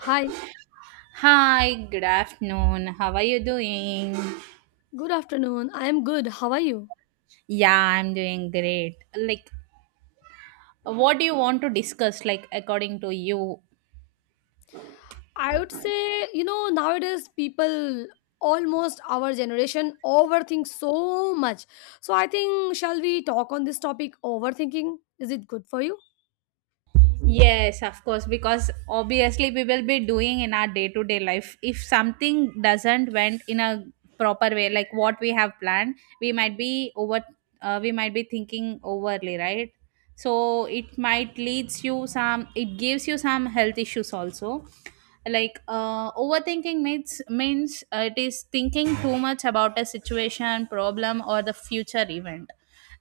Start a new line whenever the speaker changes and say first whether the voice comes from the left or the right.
left: Hi,
right: Hi, good afternoon. How are you doing?
left: good afternoon. I am good. How are you?
right: Yeah, I'm doing great. Like, what do you want to discuss, like, according to you?
left: I would say, you know, nowadays people, almost our generation, overthink so much. So I think, shall we talk on this topic, overthinking? Is it good for you?
right: Yes, of course, because obviously we will be doing in our day to day life. If something doesn't went in a proper way, like what we have planned, we might be over, we might be thinking overly, right? So it might leads you some, it gives you some health issues also. Overthinking means it is thinking too much about a situation, problem, or the future event.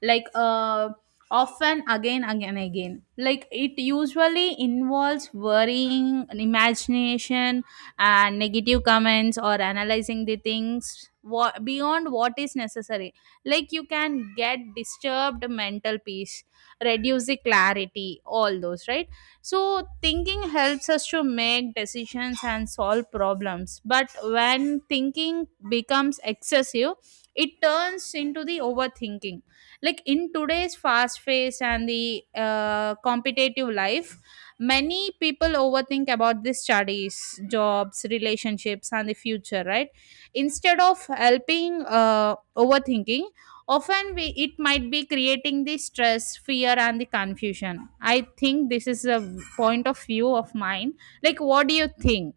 right: Like uh, often again like it usually involves worrying imagination and negative comments or analyzing the things what, beyond what is necessary, like you can get disturbed mental peace, reduce the clarity, all those, right? So thinking helps us to make decisions and solve problems, but when thinking becomes excessive it turns into the overthinking. Like in today's fast pace and the competitive life, many people overthink about the studies, jobs, relationships and the future, right? Instead of helping, overthinking often it might be creating the stress, fear and the confusion. I think this is a point of view of mine. Like what do you think?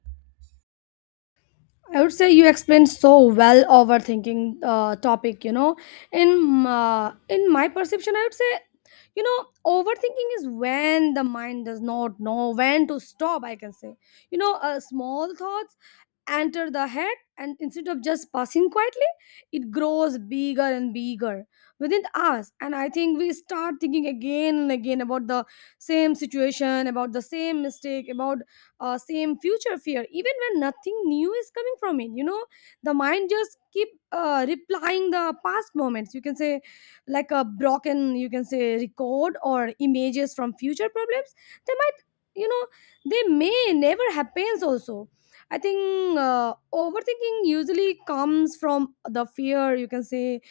left: I would say you explained so well overthinking topic, you know. In my perception, I would say, you know, overthinking is when the mind does not know when to stop, I can say. You know, a small thoughts enter the head, and instead of just passing quietly, it grows bigger and bigger within us. And I think we start thinking again and again about the same situation, about the same mistake, about same future fear, even when nothing new is coming from it. You know, the mind just keep replying the past moments, you can say, like a broken, you can say, record, or images from future problems. They might, you know, they may never happens also. I think overthinking usually comes from the fear. You can say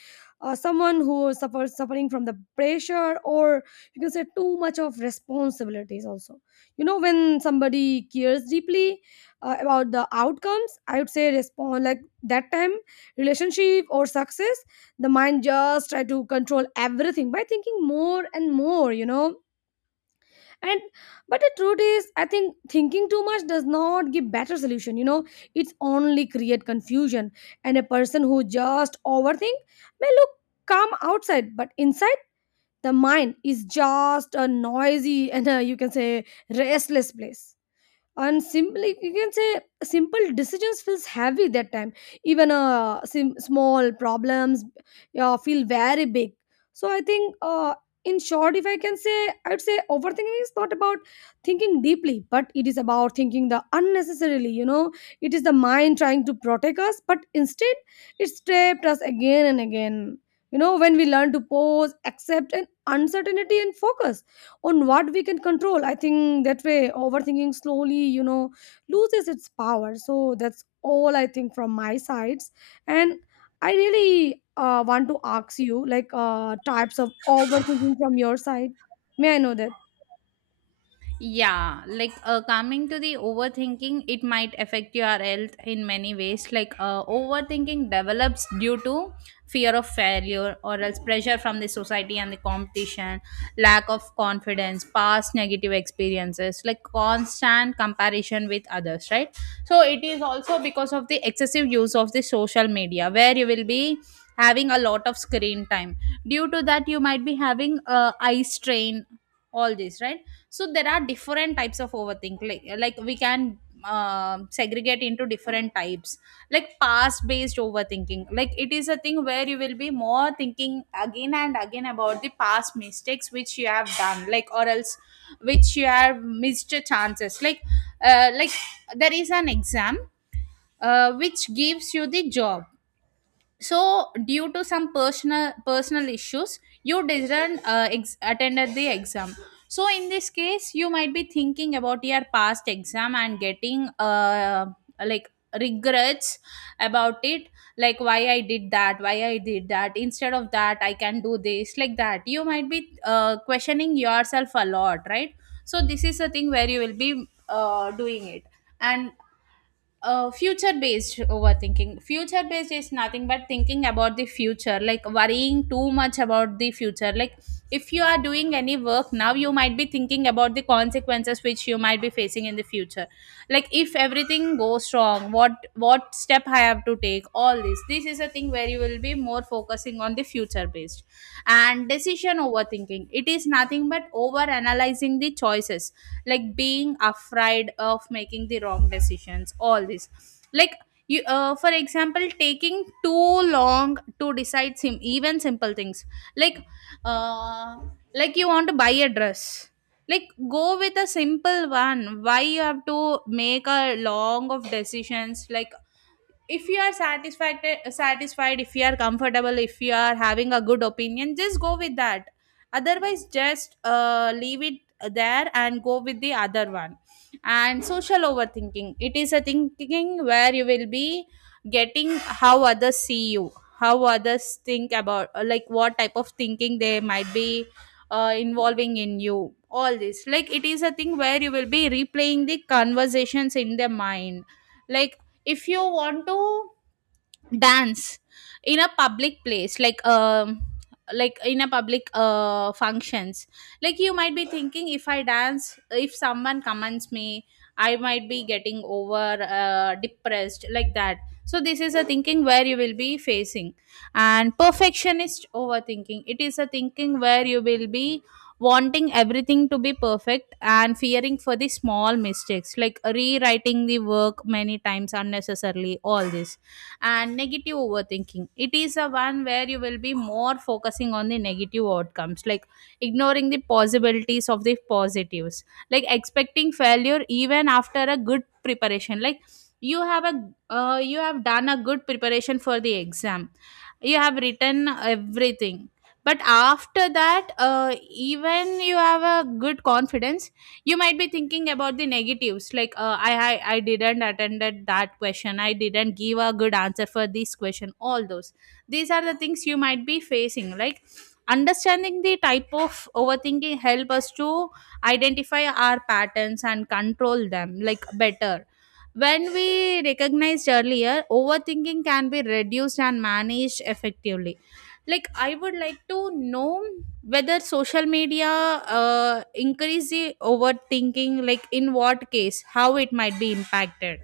left: someone who suffers suffering from the pressure, or you can say too much of responsibilities. Also, you know, when somebody cares deeply about the outcomes, I would say respond like that time, relationship or success, the mind just try to control everything by thinking more and more. You know, and but the truth is, I think thinking too much does not give better solution. You know, it's only create confusion. And a person who just overthink may look calm outside, but inside the mind is just a noisy and, uh, you can say, restless place. And simply, you can say, simple decisions feels heavy that time. Even small problems feel very big. So I think, in short, if I can say, I would say overthinking is not about thinking deeply, but it is about thinking the unnecessarily. You know, it is the mind trying to protect us, but instead it trapped us again and again. You know, when we learn to pause, accept and uncertainty, and focus on what we can control, I think that way overthinking slowly, you know, loses its power. So that's all I think from my sides. And I really want to ask you, like, types of overthinking from your side. May I know that?
right: Yeah, coming to the overthinking, it might affect your health in many ways. Overthinking develops due to fear of failure or else pressure from the society and the competition, lack of confidence, past negative experiences, like constant comparison with others, right? So it is also because of the excessive use of the social media where you will be having a lot of screen time. Due to that, you might be having eye strain, all this, right? So there are different types of overthink, like we can segregate into different types. Like past based overthinking, like it is a thing where you will be more thinking again and again about the past mistakes which you have done, like or else which you have missed chances. Like there is an exam, which gives you the job. So due to some personal issues you didn't attended the exam. So in this case you might be thinking about your past exam and getting like regrets about it. Like, why I did that, why I did that, instead of that I can do this, like that you might be questioning yourself a lot, right? So this is the thing where you will be doing it. And future based overthinking, future based is nothing but thinking about the future, like worrying too much about the future. Like if you are doing any work now, you might be thinking about the consequences which you might be facing in the future. Like if everything goes wrong, what step I have to take, all this, this is a thing where you will be more focusing on the future based. And decision overthinking, it is nothing but over analyzing the choices, like being afraid of making the wrong decisions, all this. Like you, for example, taking too long to decide even simple things. Like uh, like you want to buy a dress, like go with a simple one, why you have to make a long of decisions. Like if you are satisfied, if you are comfortable, if you are having a good opinion, just go with that, otherwise just leave it there and go with the other one. And social overthinking, it is a thinking where you will be getting how others see you, how others think about, like what type of thinking they might be involving in you, all this. Like it is a thing where you will be replaying the conversations in their mind. Like if you want to dance in a public place, like in a public functions. Like you might be thinking, if I dance, if someone comments me, I might be getting over depressed, like that. So this is a thinking where you will be facing. And perfectionist overthinking, it is a thinking where you will be wanting everything to be perfect and fearing for the small mistakes, like rewriting the work many times unnecessarily, all this. And negative overthinking, it is a one where you will be more focusing on the negative outcomes, like ignoring the possibilities of the positives, like expecting failure even after a good preparation. Like you have a, you have done a good preparation for the exam, you have written everything, but after that, even you have a good confidence, you might be thinking about the negatives. Like I didn't attended that question, I didn't give a good answer for this question, all those, these are the things you might be facing. Like understanding the type of overthinking help us to identify our patterns and control them like better. When we recognized earlier, overthinking can be reduced and managed effectively. Like I would like to know whether social media increase the overthinking, like in what case, how it might be impacted.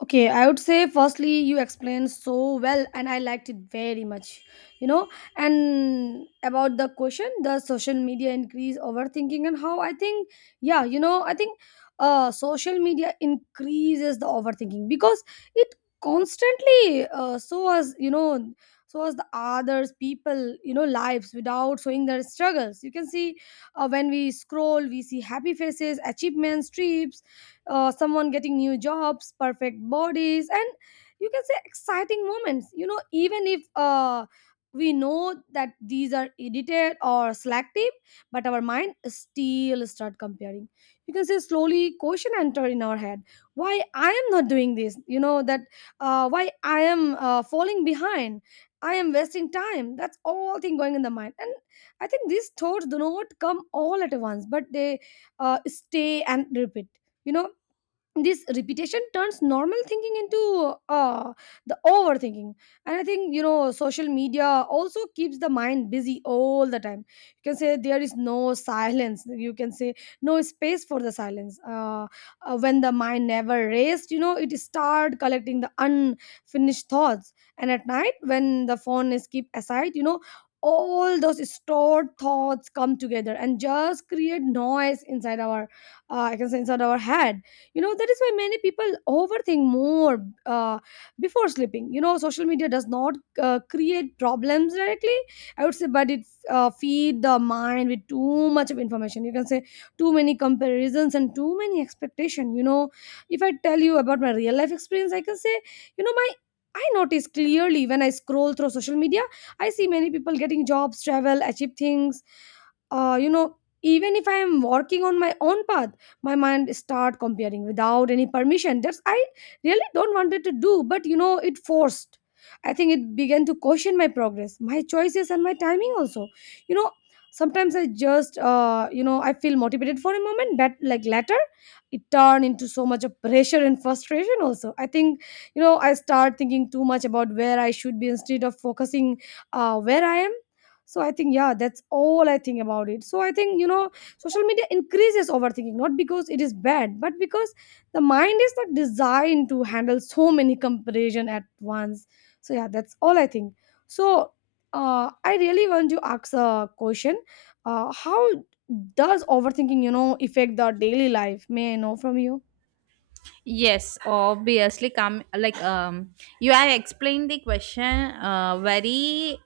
left: Okay, I would say firstly you explained so well and I liked it very much. You know, and about the question, the social media increase overthinking and how, I think, yeah, you know, I think uh, social media increases the overthinking because it constantly, uh, so as you know, so as the others people, you know, lives without showing their struggles, you can see. Uh, when we scroll, we see happy faces, achievements, trips, someone getting new jobs, perfect bodies, and, you can say, exciting moments. You know, even if we know that these are edited or selective, but our mind still start comparing. You can say slowly question enter in our head. Why I am not doing this? You know that, why I am falling behind? I am wasting time. That's all thing going in the mind. And I think these thoughts do not come all at once, but they stay and repeat. You know, this repetition turns normal thinking into, the overthinking. And I think, you know, social media also keeps the mind busy all the time. You can say there is no silence, you can say no space for the silence. Uh, when the mind never rests, you know, it start collecting the unfinished thoughts. And at night, when the phone is kept aside, you know, all those stored thoughts come together and just create noise inside our, I can say, inside our head. You know, that is why many people overthink more, uh, before sleeping. You know, social media does not create problems directly, I would say. But it feed the mind with too much of information, you can say, too many comparisons and too many expectation. You know, if I tell you about my real life experience, I can say, you know, my, I notice clearly when I scroll through social media, I see many people getting jobs, travel, achieve things, you know, even if I am working on my own path, my mind start comparing without any permission. That's I really don't wanted to do, but you know, it forced. I think it began to question my progress, my choices and my timing also. You know, sometimes I just, you know, I feel motivated for a moment, but like later it turned into so much of pressure and frustration also, I think. You know, I start thinking too much about where I should be instead of focusing where I am. So I think, yeah, that's all I think about it. So I think, you know, social media increases overthinking not because it is bad, but because the mind is not designed to handle so many comparison at once. So yeah, that's all I think. So I really want to ask a question. How does overthinking, you know, affect the daily life? May I know from you?
right: Yes, obviously come like you have explained the question very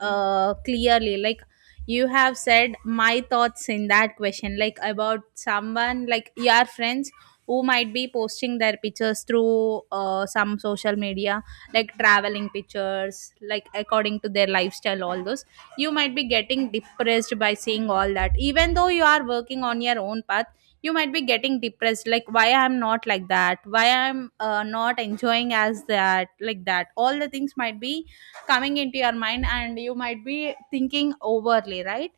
right: clearly. Like you have said my thoughts in that question, like about someone like your friends who might be posting their pictures through some social media, like traveling pictures, like according to their lifestyle, all those, you might be getting depressed by seeing all that, even though you are working on your own path. You might be getting depressed, like why I'm not like that, why I'm not enjoying as that, like that all the things might be coming into your mind and you might be thinking overly, right?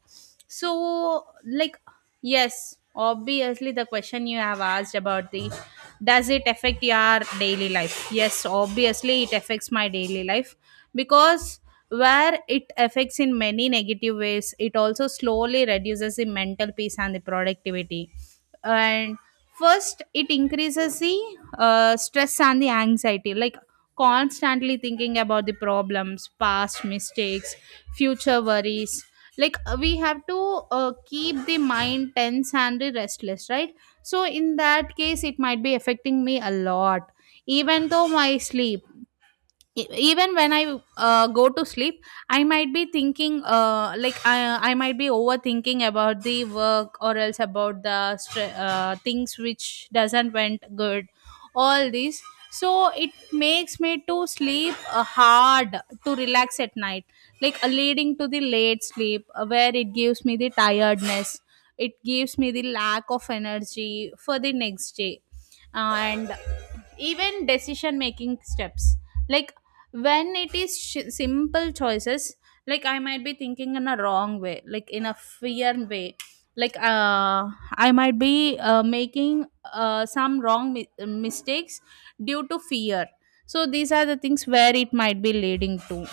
right: So, like, yes, obviously the question you have asked about, the does it affect your daily life, yes, obviously it affects my daily life, because where it affects in many negative ways, it also slowly reduces the mental peace and the productivity. And first it increases the stress and the anxiety, like constantly thinking about the problems, past mistakes, future worries. Like we have to keep the mind tense and the restless, right? So in that case it might be affecting me a lot. Even though my sleep, even when I go to sleep, I might be thinking like I might be overthinking about the work or else about the things which doesn't went good, all this. So it makes me to sleep hard to relax at night, like leading to the late sleep, where it gives me the tiredness, it gives me the lack of energy for the next day. And even decision making steps, like when it is simple choices, like I might be thinking in a wrong way, like in a fear way, like I might be making some wrong mistakes due to fear. So these are the things where it might be leading to.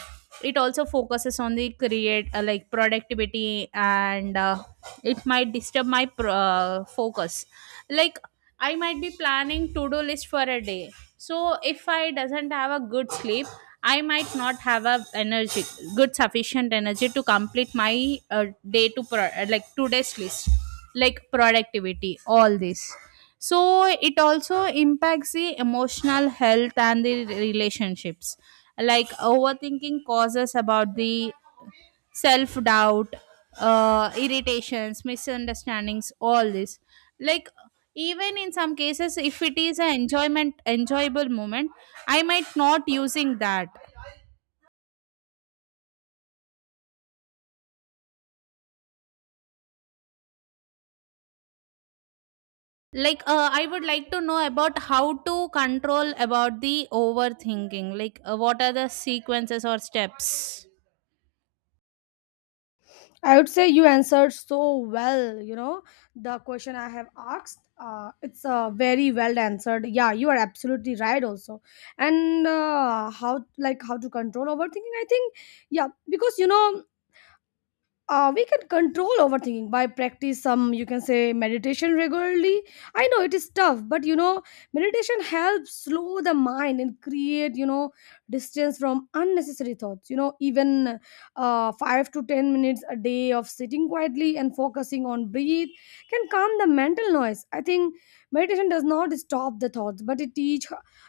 right: It also focuses on the create like productivity, and it might disturb my focus. Like I might be planning to do list for a day. So if I doesn't have a good sleep, I might not have a energy, good sufficient energy to complete my day to like today's list, like productivity, all this. So it also impacts the emotional health and the relationships. Like overthinking causes about the self doubt, irritations, misunderstandings, all this. Like even in some cases, if it is an enjoyment, enjoyable moment, I might not using that. Like, I would like to know about how to control about the overthinking. Like, what are the sequences or steps?
left: I would say you answered so well. You know, the question I have asked, it's very well answered. Yeah, you are absolutely right also. And how, like, how to control overthinking? I think yeah, because you know, we can control overthinking by practice some, you can say, meditation regularly. I know it is tough, but you know, meditation helps slow the mind and create, you know, distance from unnecessary thoughts. You know, even 5 to 10 minutes a day of sitting quietly and focusing on breathe can calm the mental noise. I think meditation does not stop the thoughts, but it teach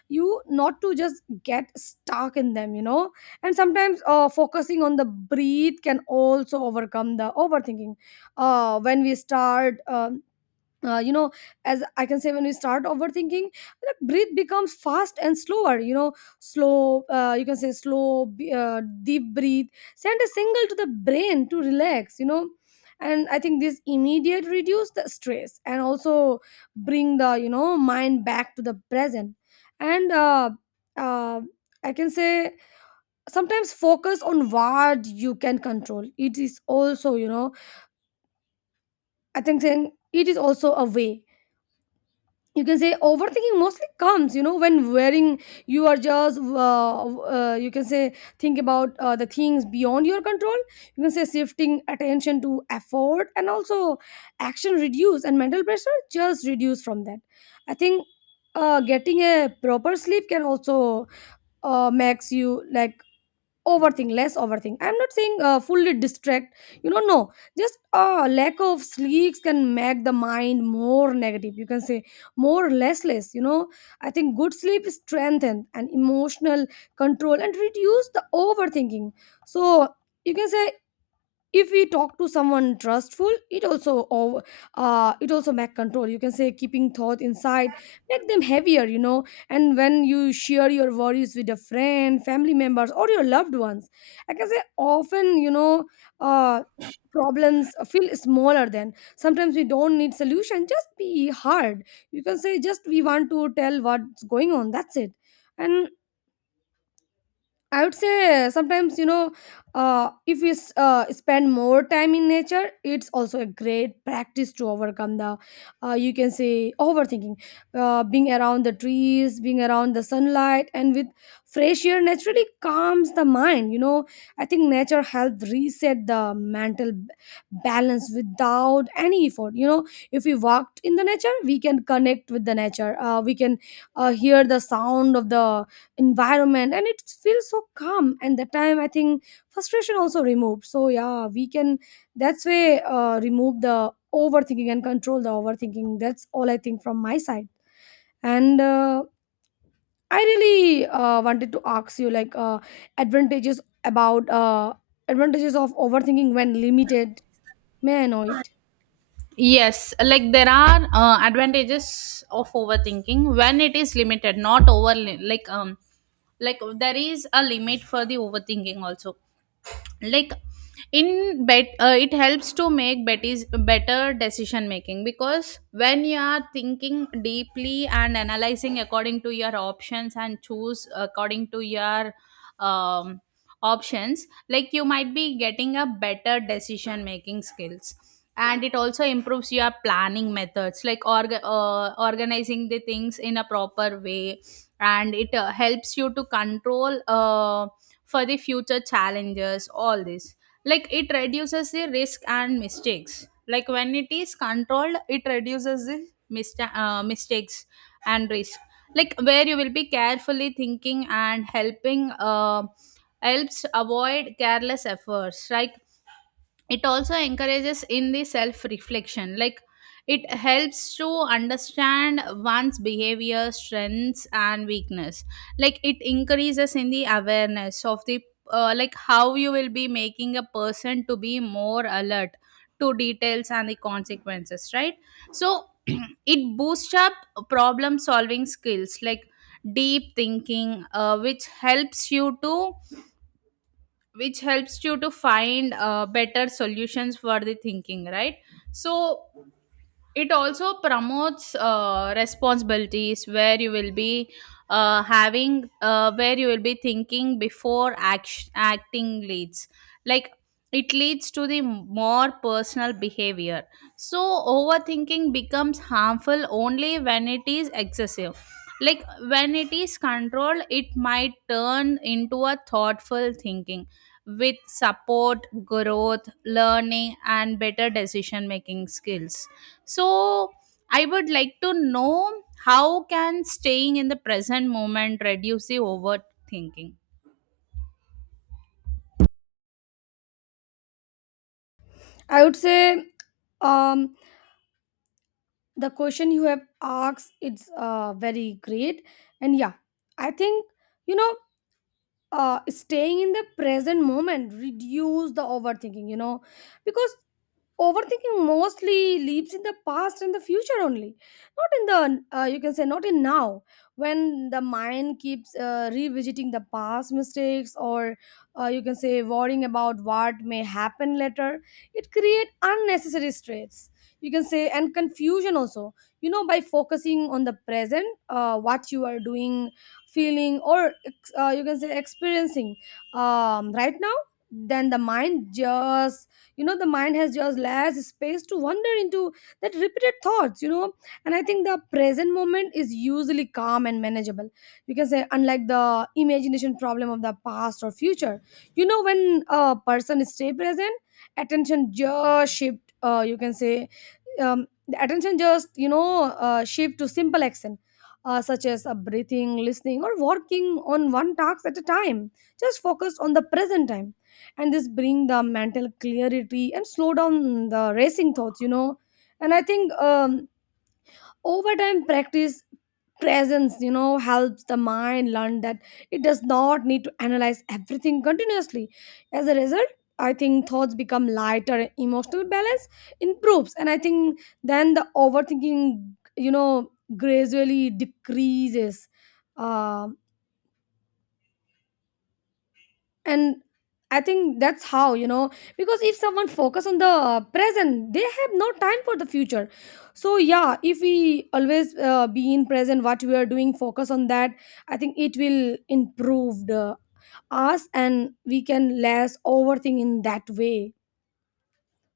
left: you not to just get stuck in them. You know, and sometimes focusing on the breathe can also overcome the overthinking. When we start You know, as I can say, when we start overthinking, like, breathe becomes fast and slower. You know, slow you can say slow deep breathe send a signal to the brain to relax. You know, and I think this immediate reduce the stress and also bring the, you know, mind back to the present. And uh, I can say sometimes focus on what you can control, it is also, you know, I think saying it is also a way. You can say overthinking mostly comes, you know, when wearing you are just you can say think about the things beyond your control. You can say shifting attention to effort and also action reduce and mental pressure just reduce from that. I think getting a proper sleep can also makes you like overthink less overthink. I'm not saying fully distract, you know, no. Just lack of sleeps can make the mind more negative, you can say, more restless. You know, I think good sleep strengthens and emotional control and reduce the overthinking. So, you can say, if we talk to someone trustful, it also over, uh, it also back control. You can say keeping thought inside make them heavier. You know, and when you share your worries with a friend, family members, or your loved ones, I can say often, you know, uh problems feel smaller. Then sometimes we don't need solution, just be hard. You can say just we want to tell what's going on, that's it. And I would say sometimes, you know, if we spend more time in nature, it's also a great practice to overcome the, you can say, overthinking. Being around the trees, being around the sunlight, and with fresh air naturally calms the mind. You know, I think nature helps reset the mental balance without any effort. You know, if we walked in the nature, we can connect with the nature. We can hear the sound of the environment, and it feels so calm. And the time, I think, frustration also removed. So yeah, we can, that's way, remove the overthinking and control the overthinking. That's all I think from my side. And I really wanted to ask you, like, advantages about, advantages of overthinking when limited. May I know it?
right: Yes, like there are advantages of overthinking when it is limited, not over, like there is a limit for the overthinking also. Like in bet it helps to make betty's better decision making, because when you are thinking deeply and analyzing according to your options and choose according to your um, options, like you might be getting a better decision making skills. And it also improves your planning methods, like organizing the things in a proper way. And it helps you to control for the future challenges, all this. Like, it reduces the risk and mistakes, like when it is controlled it reduces the mistakes and risk, like where you will be carefully thinking and helping helps avoid careless efforts. Like, it also encourages in the self reflection. Like, it helps to understand one's behavior, strengths and weakness. Like, it increases in the awareness of the like how you will be making a person to be more alert to details and the consequences, right? So it boosts up problem solving skills, like deep thinking, which helps you to find better solutions for the thinking, right? So it also promotes responsibilities, where you will be having where you will be thinking before acting leads, like it leads to the more personal behavior. So overthinking becomes harmful only when it is excessive. Like, when it is controlled, it might turn into a thoughtful thinking with support, growth, learning and better decision making skills. So I would like to know, how can staying in the present moment reduce the overthinking?
left: I would say, um, the question you have asked, it's very great. And yeah, I think, you know, staying in the present moment reduce the overthinking. You know, because overthinking mostly lives in the past and the future only, not in the, you can say, not in now. When the mind keeps revisiting the past mistakes, or you can say worrying about what may happen later, it creates unnecessary stress. You can say, and confusion also. You know, by focusing on the present, what you are doing, feeling, or you can say experiencing right now, then the mind has just less space to wander into that repeated thoughts. And I think the present moment is usually calm and manageable, you can say, unlike the imagination problem of the past or future. You know, when a person stay present, attention just shift, you can say, the attention just shift to simple action, such as breathing, listening, or working on one task at a time. Just focus on the present time, and this bring the mental clarity and slow down the racing thoughts. And I think, over time, practice presence, you know, helps the mind learn that it does not need to analyze everything continuously. As a result, I think thoughts become lighter, emotional balance improves, and I think then the overthinking gradually decreases. Um and I think that's how, because if someone focus on the present, they have no time for the future. So yeah, if we always be in present, what we are doing, focus on that, I think it will improve the us and we can less overthink in that way.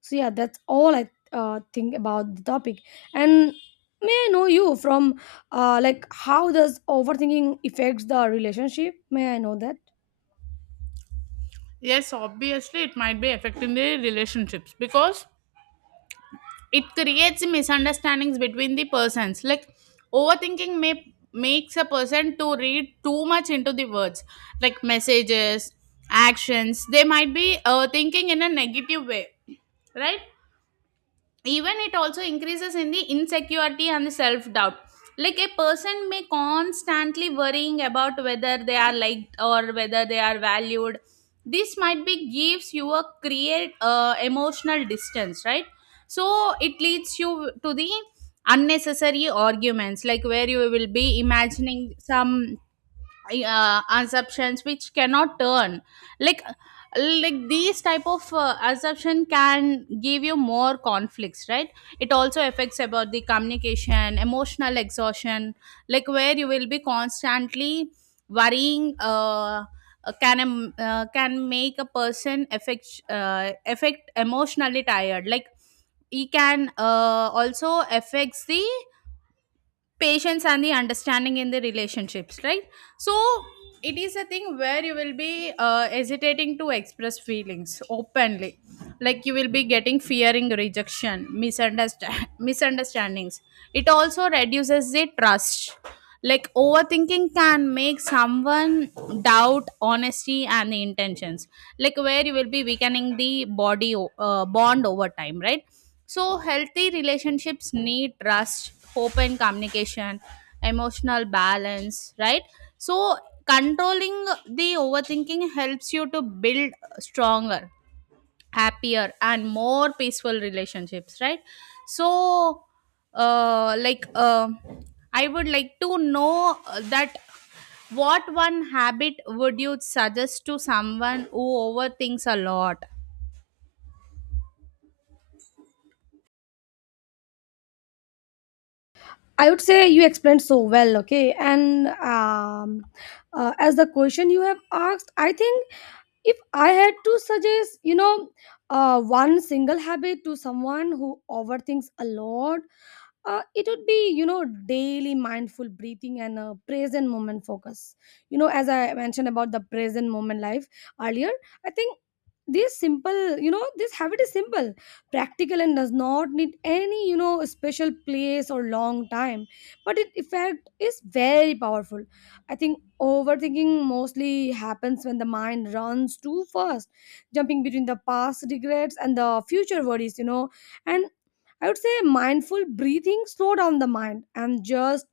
left: So yeah, that's all I think about the topic. And may I know you from, like, how does overthinking affects the relationship? May I know that?
right: Yes, obviously, it might be affecting the relationships, because it creates misunderstandings between the persons. Like, overthinking may makes a person to read too much into the words, like messages, actions. They might be thinking in a negative way, right? Even it also increases in the insecurity and the self doubt, like a person may constantly worrying about whether they are liked or whether they are valued. This might be gives you a create emotional distance, right? So it leads you to the unnecessary arguments, like where you will be imagining some assumptions which cannot turn, like like these type of assumption can give you more conflicts, right? It also affects about the communication, emotional exhaustion, like where you will be constantly worrying can can make a person affect emotionally tired. Like, he can also affects the patience and the understanding in the relationships, right? So it is a thing where you will be hesitating to express feelings openly, like you will be getting fearing rejection misunderstand misunderstandings. It also reduces the trust, like overthinking can make someone doubt honesty and the intentions, like where you will be weakening the bond over time, right? So healthy relationships need trust, hope and communication, emotional balance, right? So controlling the overthinking helps you to build stronger, happier and more peaceful relationships, right? So uh like um I would like to know that what one habit would you suggest to someone who overthinks a lot?
left: I would say you explained so well, okay. And as the question you have asked, I think if I had to suggest, you know, one single habit to someone who overthinks a lot, it would be, you know, daily mindful breathing and a present moment focus. You know, as I mentioned about the present moment life earlier, I think this simple you know this habit is simple, practical, and does not need any, you know, special place or long time, but it effect is very powerful. I think overthinking mostly happens when the mind runs too fast, jumping between the past regrets and the future worries. You know, and I would say mindful breathing, slow down the mind, and just,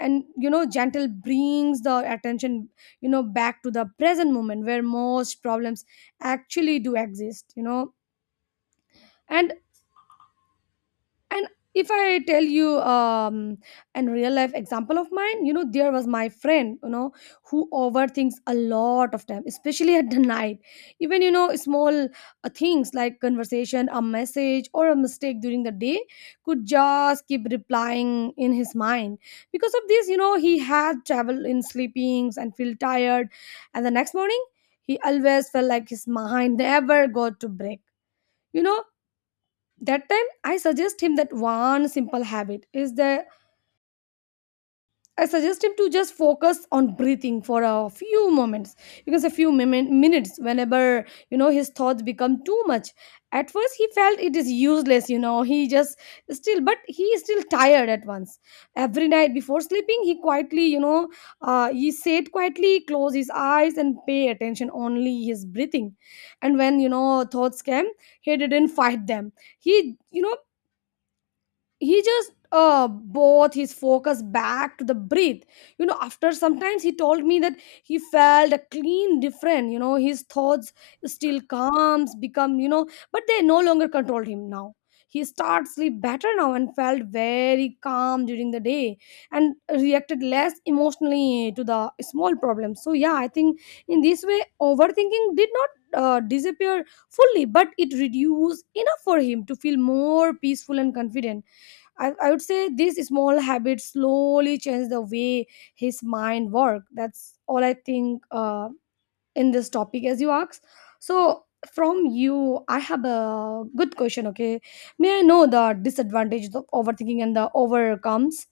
left: and you know, gentle brings the attention, you know, back to the present moment where most problems actually do exist. You know, and and if I tell you, and real life example of mine, you know, there was my friend, you know, who overthinks a lot of time, especially at the night. Even, you know, small things like conversation, a message, or a mistake during the day could just keep replying in his mind. Because of this, you know, he had traveled in sleepings and feel tired, and the next morning he always felt like his mind never got to break, you know. That time I suggest him that one simple habit is that I suggest him to just focus on breathing for a few moments, because a few minutes whenever, you know, his thoughts become too much. At first he felt it is useless, you know, he just still, but he is still tired at once. Every night before sleeping, he quietly, he sat quietly, close his eyes, and pay attention only his breathing. And when, you know, thoughts came, he didn't fight them. He, you know, he just both his focus back to the breath. You know, after sometimes he told me that he felt a clean different, you know, his thoughts still calms become, you know, but they no longer controlled him now. He starts sleep better now and felt very calm during the day, and reacted less emotionally to the small problems. So yeah, I think in this way overthinking did not disappear fully, but it reduced enough for him to feel more peaceful and confident. I would say these small habits slowly change the way his mind work. That's all I think, in this topic as you asked. So from you, I have a good question. Okay, may I know the disadvantages of overthinking and the overcomes?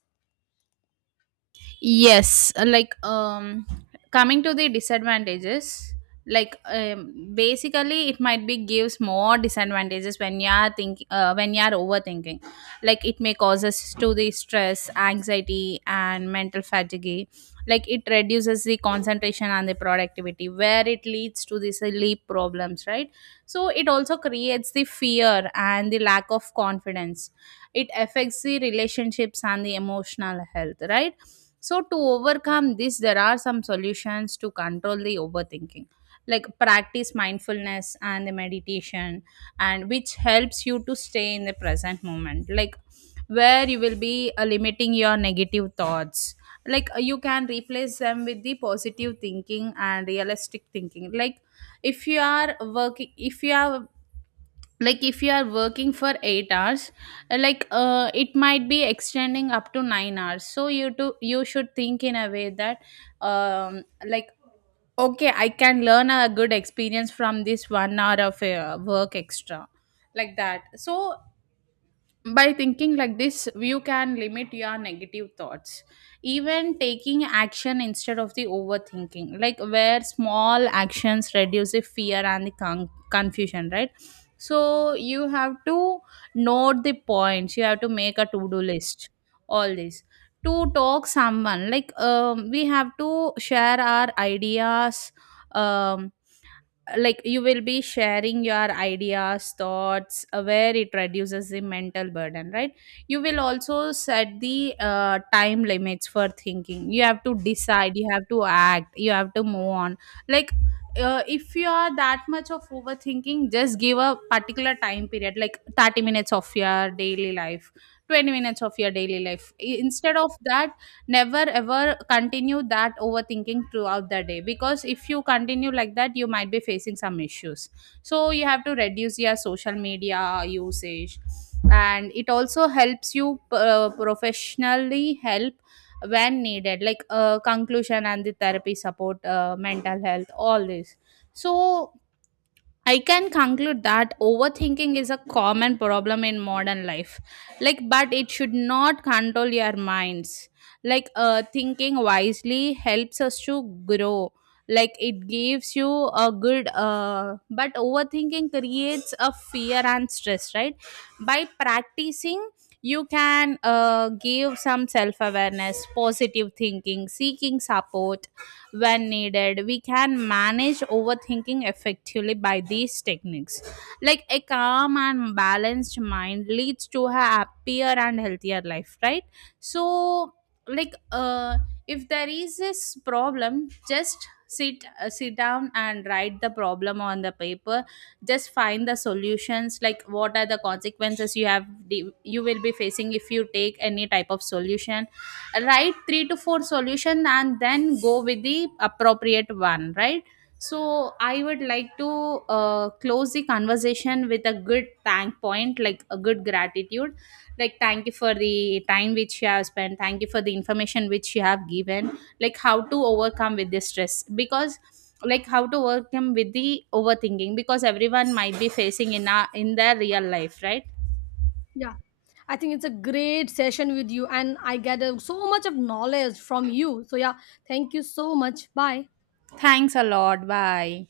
right: Yes, coming to the disadvantages, like basically it might be gives more disadvantages when you are thinking when you are overthinking. Like, it may cause us to the stress, anxiety and mental fatigue. Like, it reduces the concentration and the productivity, where it leads to the sleep problems, right? So it also creates the fear and the lack of confidence. It affects the relationships and the emotional health, right? So, to overcome this, there are some solutions to control the overthinking, like practice mindfulness and the meditation, and which helps you to stay in the present moment, like where you will be limiting your negative thoughts. Like, you can replace them with the positive thinking and realistic thinking. Like, if you are working, if you are like if you are working for 8 hours, it might be extending up to 9 hours, so you should think in a way that um like okay, I can learn a good experience from this 1 hour of work extra, like that. So by thinking like this, you can limit your negative thoughts. Even taking action instead of the overthinking, like where small actions reduce the fear and the confusion, right? So you have to note the points, you have to make a to-do list, all this. To talk someone, like we have to share our ideas, um, like you will be sharing your ideas, thoughts, where it reduces the mental burden, right? You will also set the time limits for thinking. You have to decide, you have to act, you have to move on. Like, if you are that much of overthinking, just give a particular time period, like 30 minutes of your daily life, 20 minutes of your daily life instead of that. Never ever continue that overthinking throughout the day, because if you continue like that you might be facing some issues. So you have to reduce your social media usage. And it also helps you professionally help when needed, like conclusion and the therapy support, mental health, all this. So I can conclude that overthinking is a common problem in modern life. Like, but it should not control your minds. Like, thinking wisely helps us to grow. Like, it gives you a good, but overthinking creates a fear and stress, right? By practicing, you can give some self awareness, positive thinking, seeking support when needed. We can manage overthinking effectively by these techniques. Like a calm and balanced mind leads to a happier and healthier life, right? So, like, if there is this problem, just sit down and write the problem on the paper. Just find the solutions, like what are the consequences you will be facing if you take any type of solution. Write three to four solution and then go with the appropriate one, right? So I would like to close the conversation with a good thank point, like a good gratitude. Like, thank you for the time which you have spent, thank you for the information which you have given, like how to overcome with the stress, because like how to overcome with the overthinking, because everyone might be facing in their real life, right?
left: Yeah, I think it's a great session with you, and I get so much of knowledge from you. So yeah, thank you so much. Bye.
right: Thanks a lot, bye.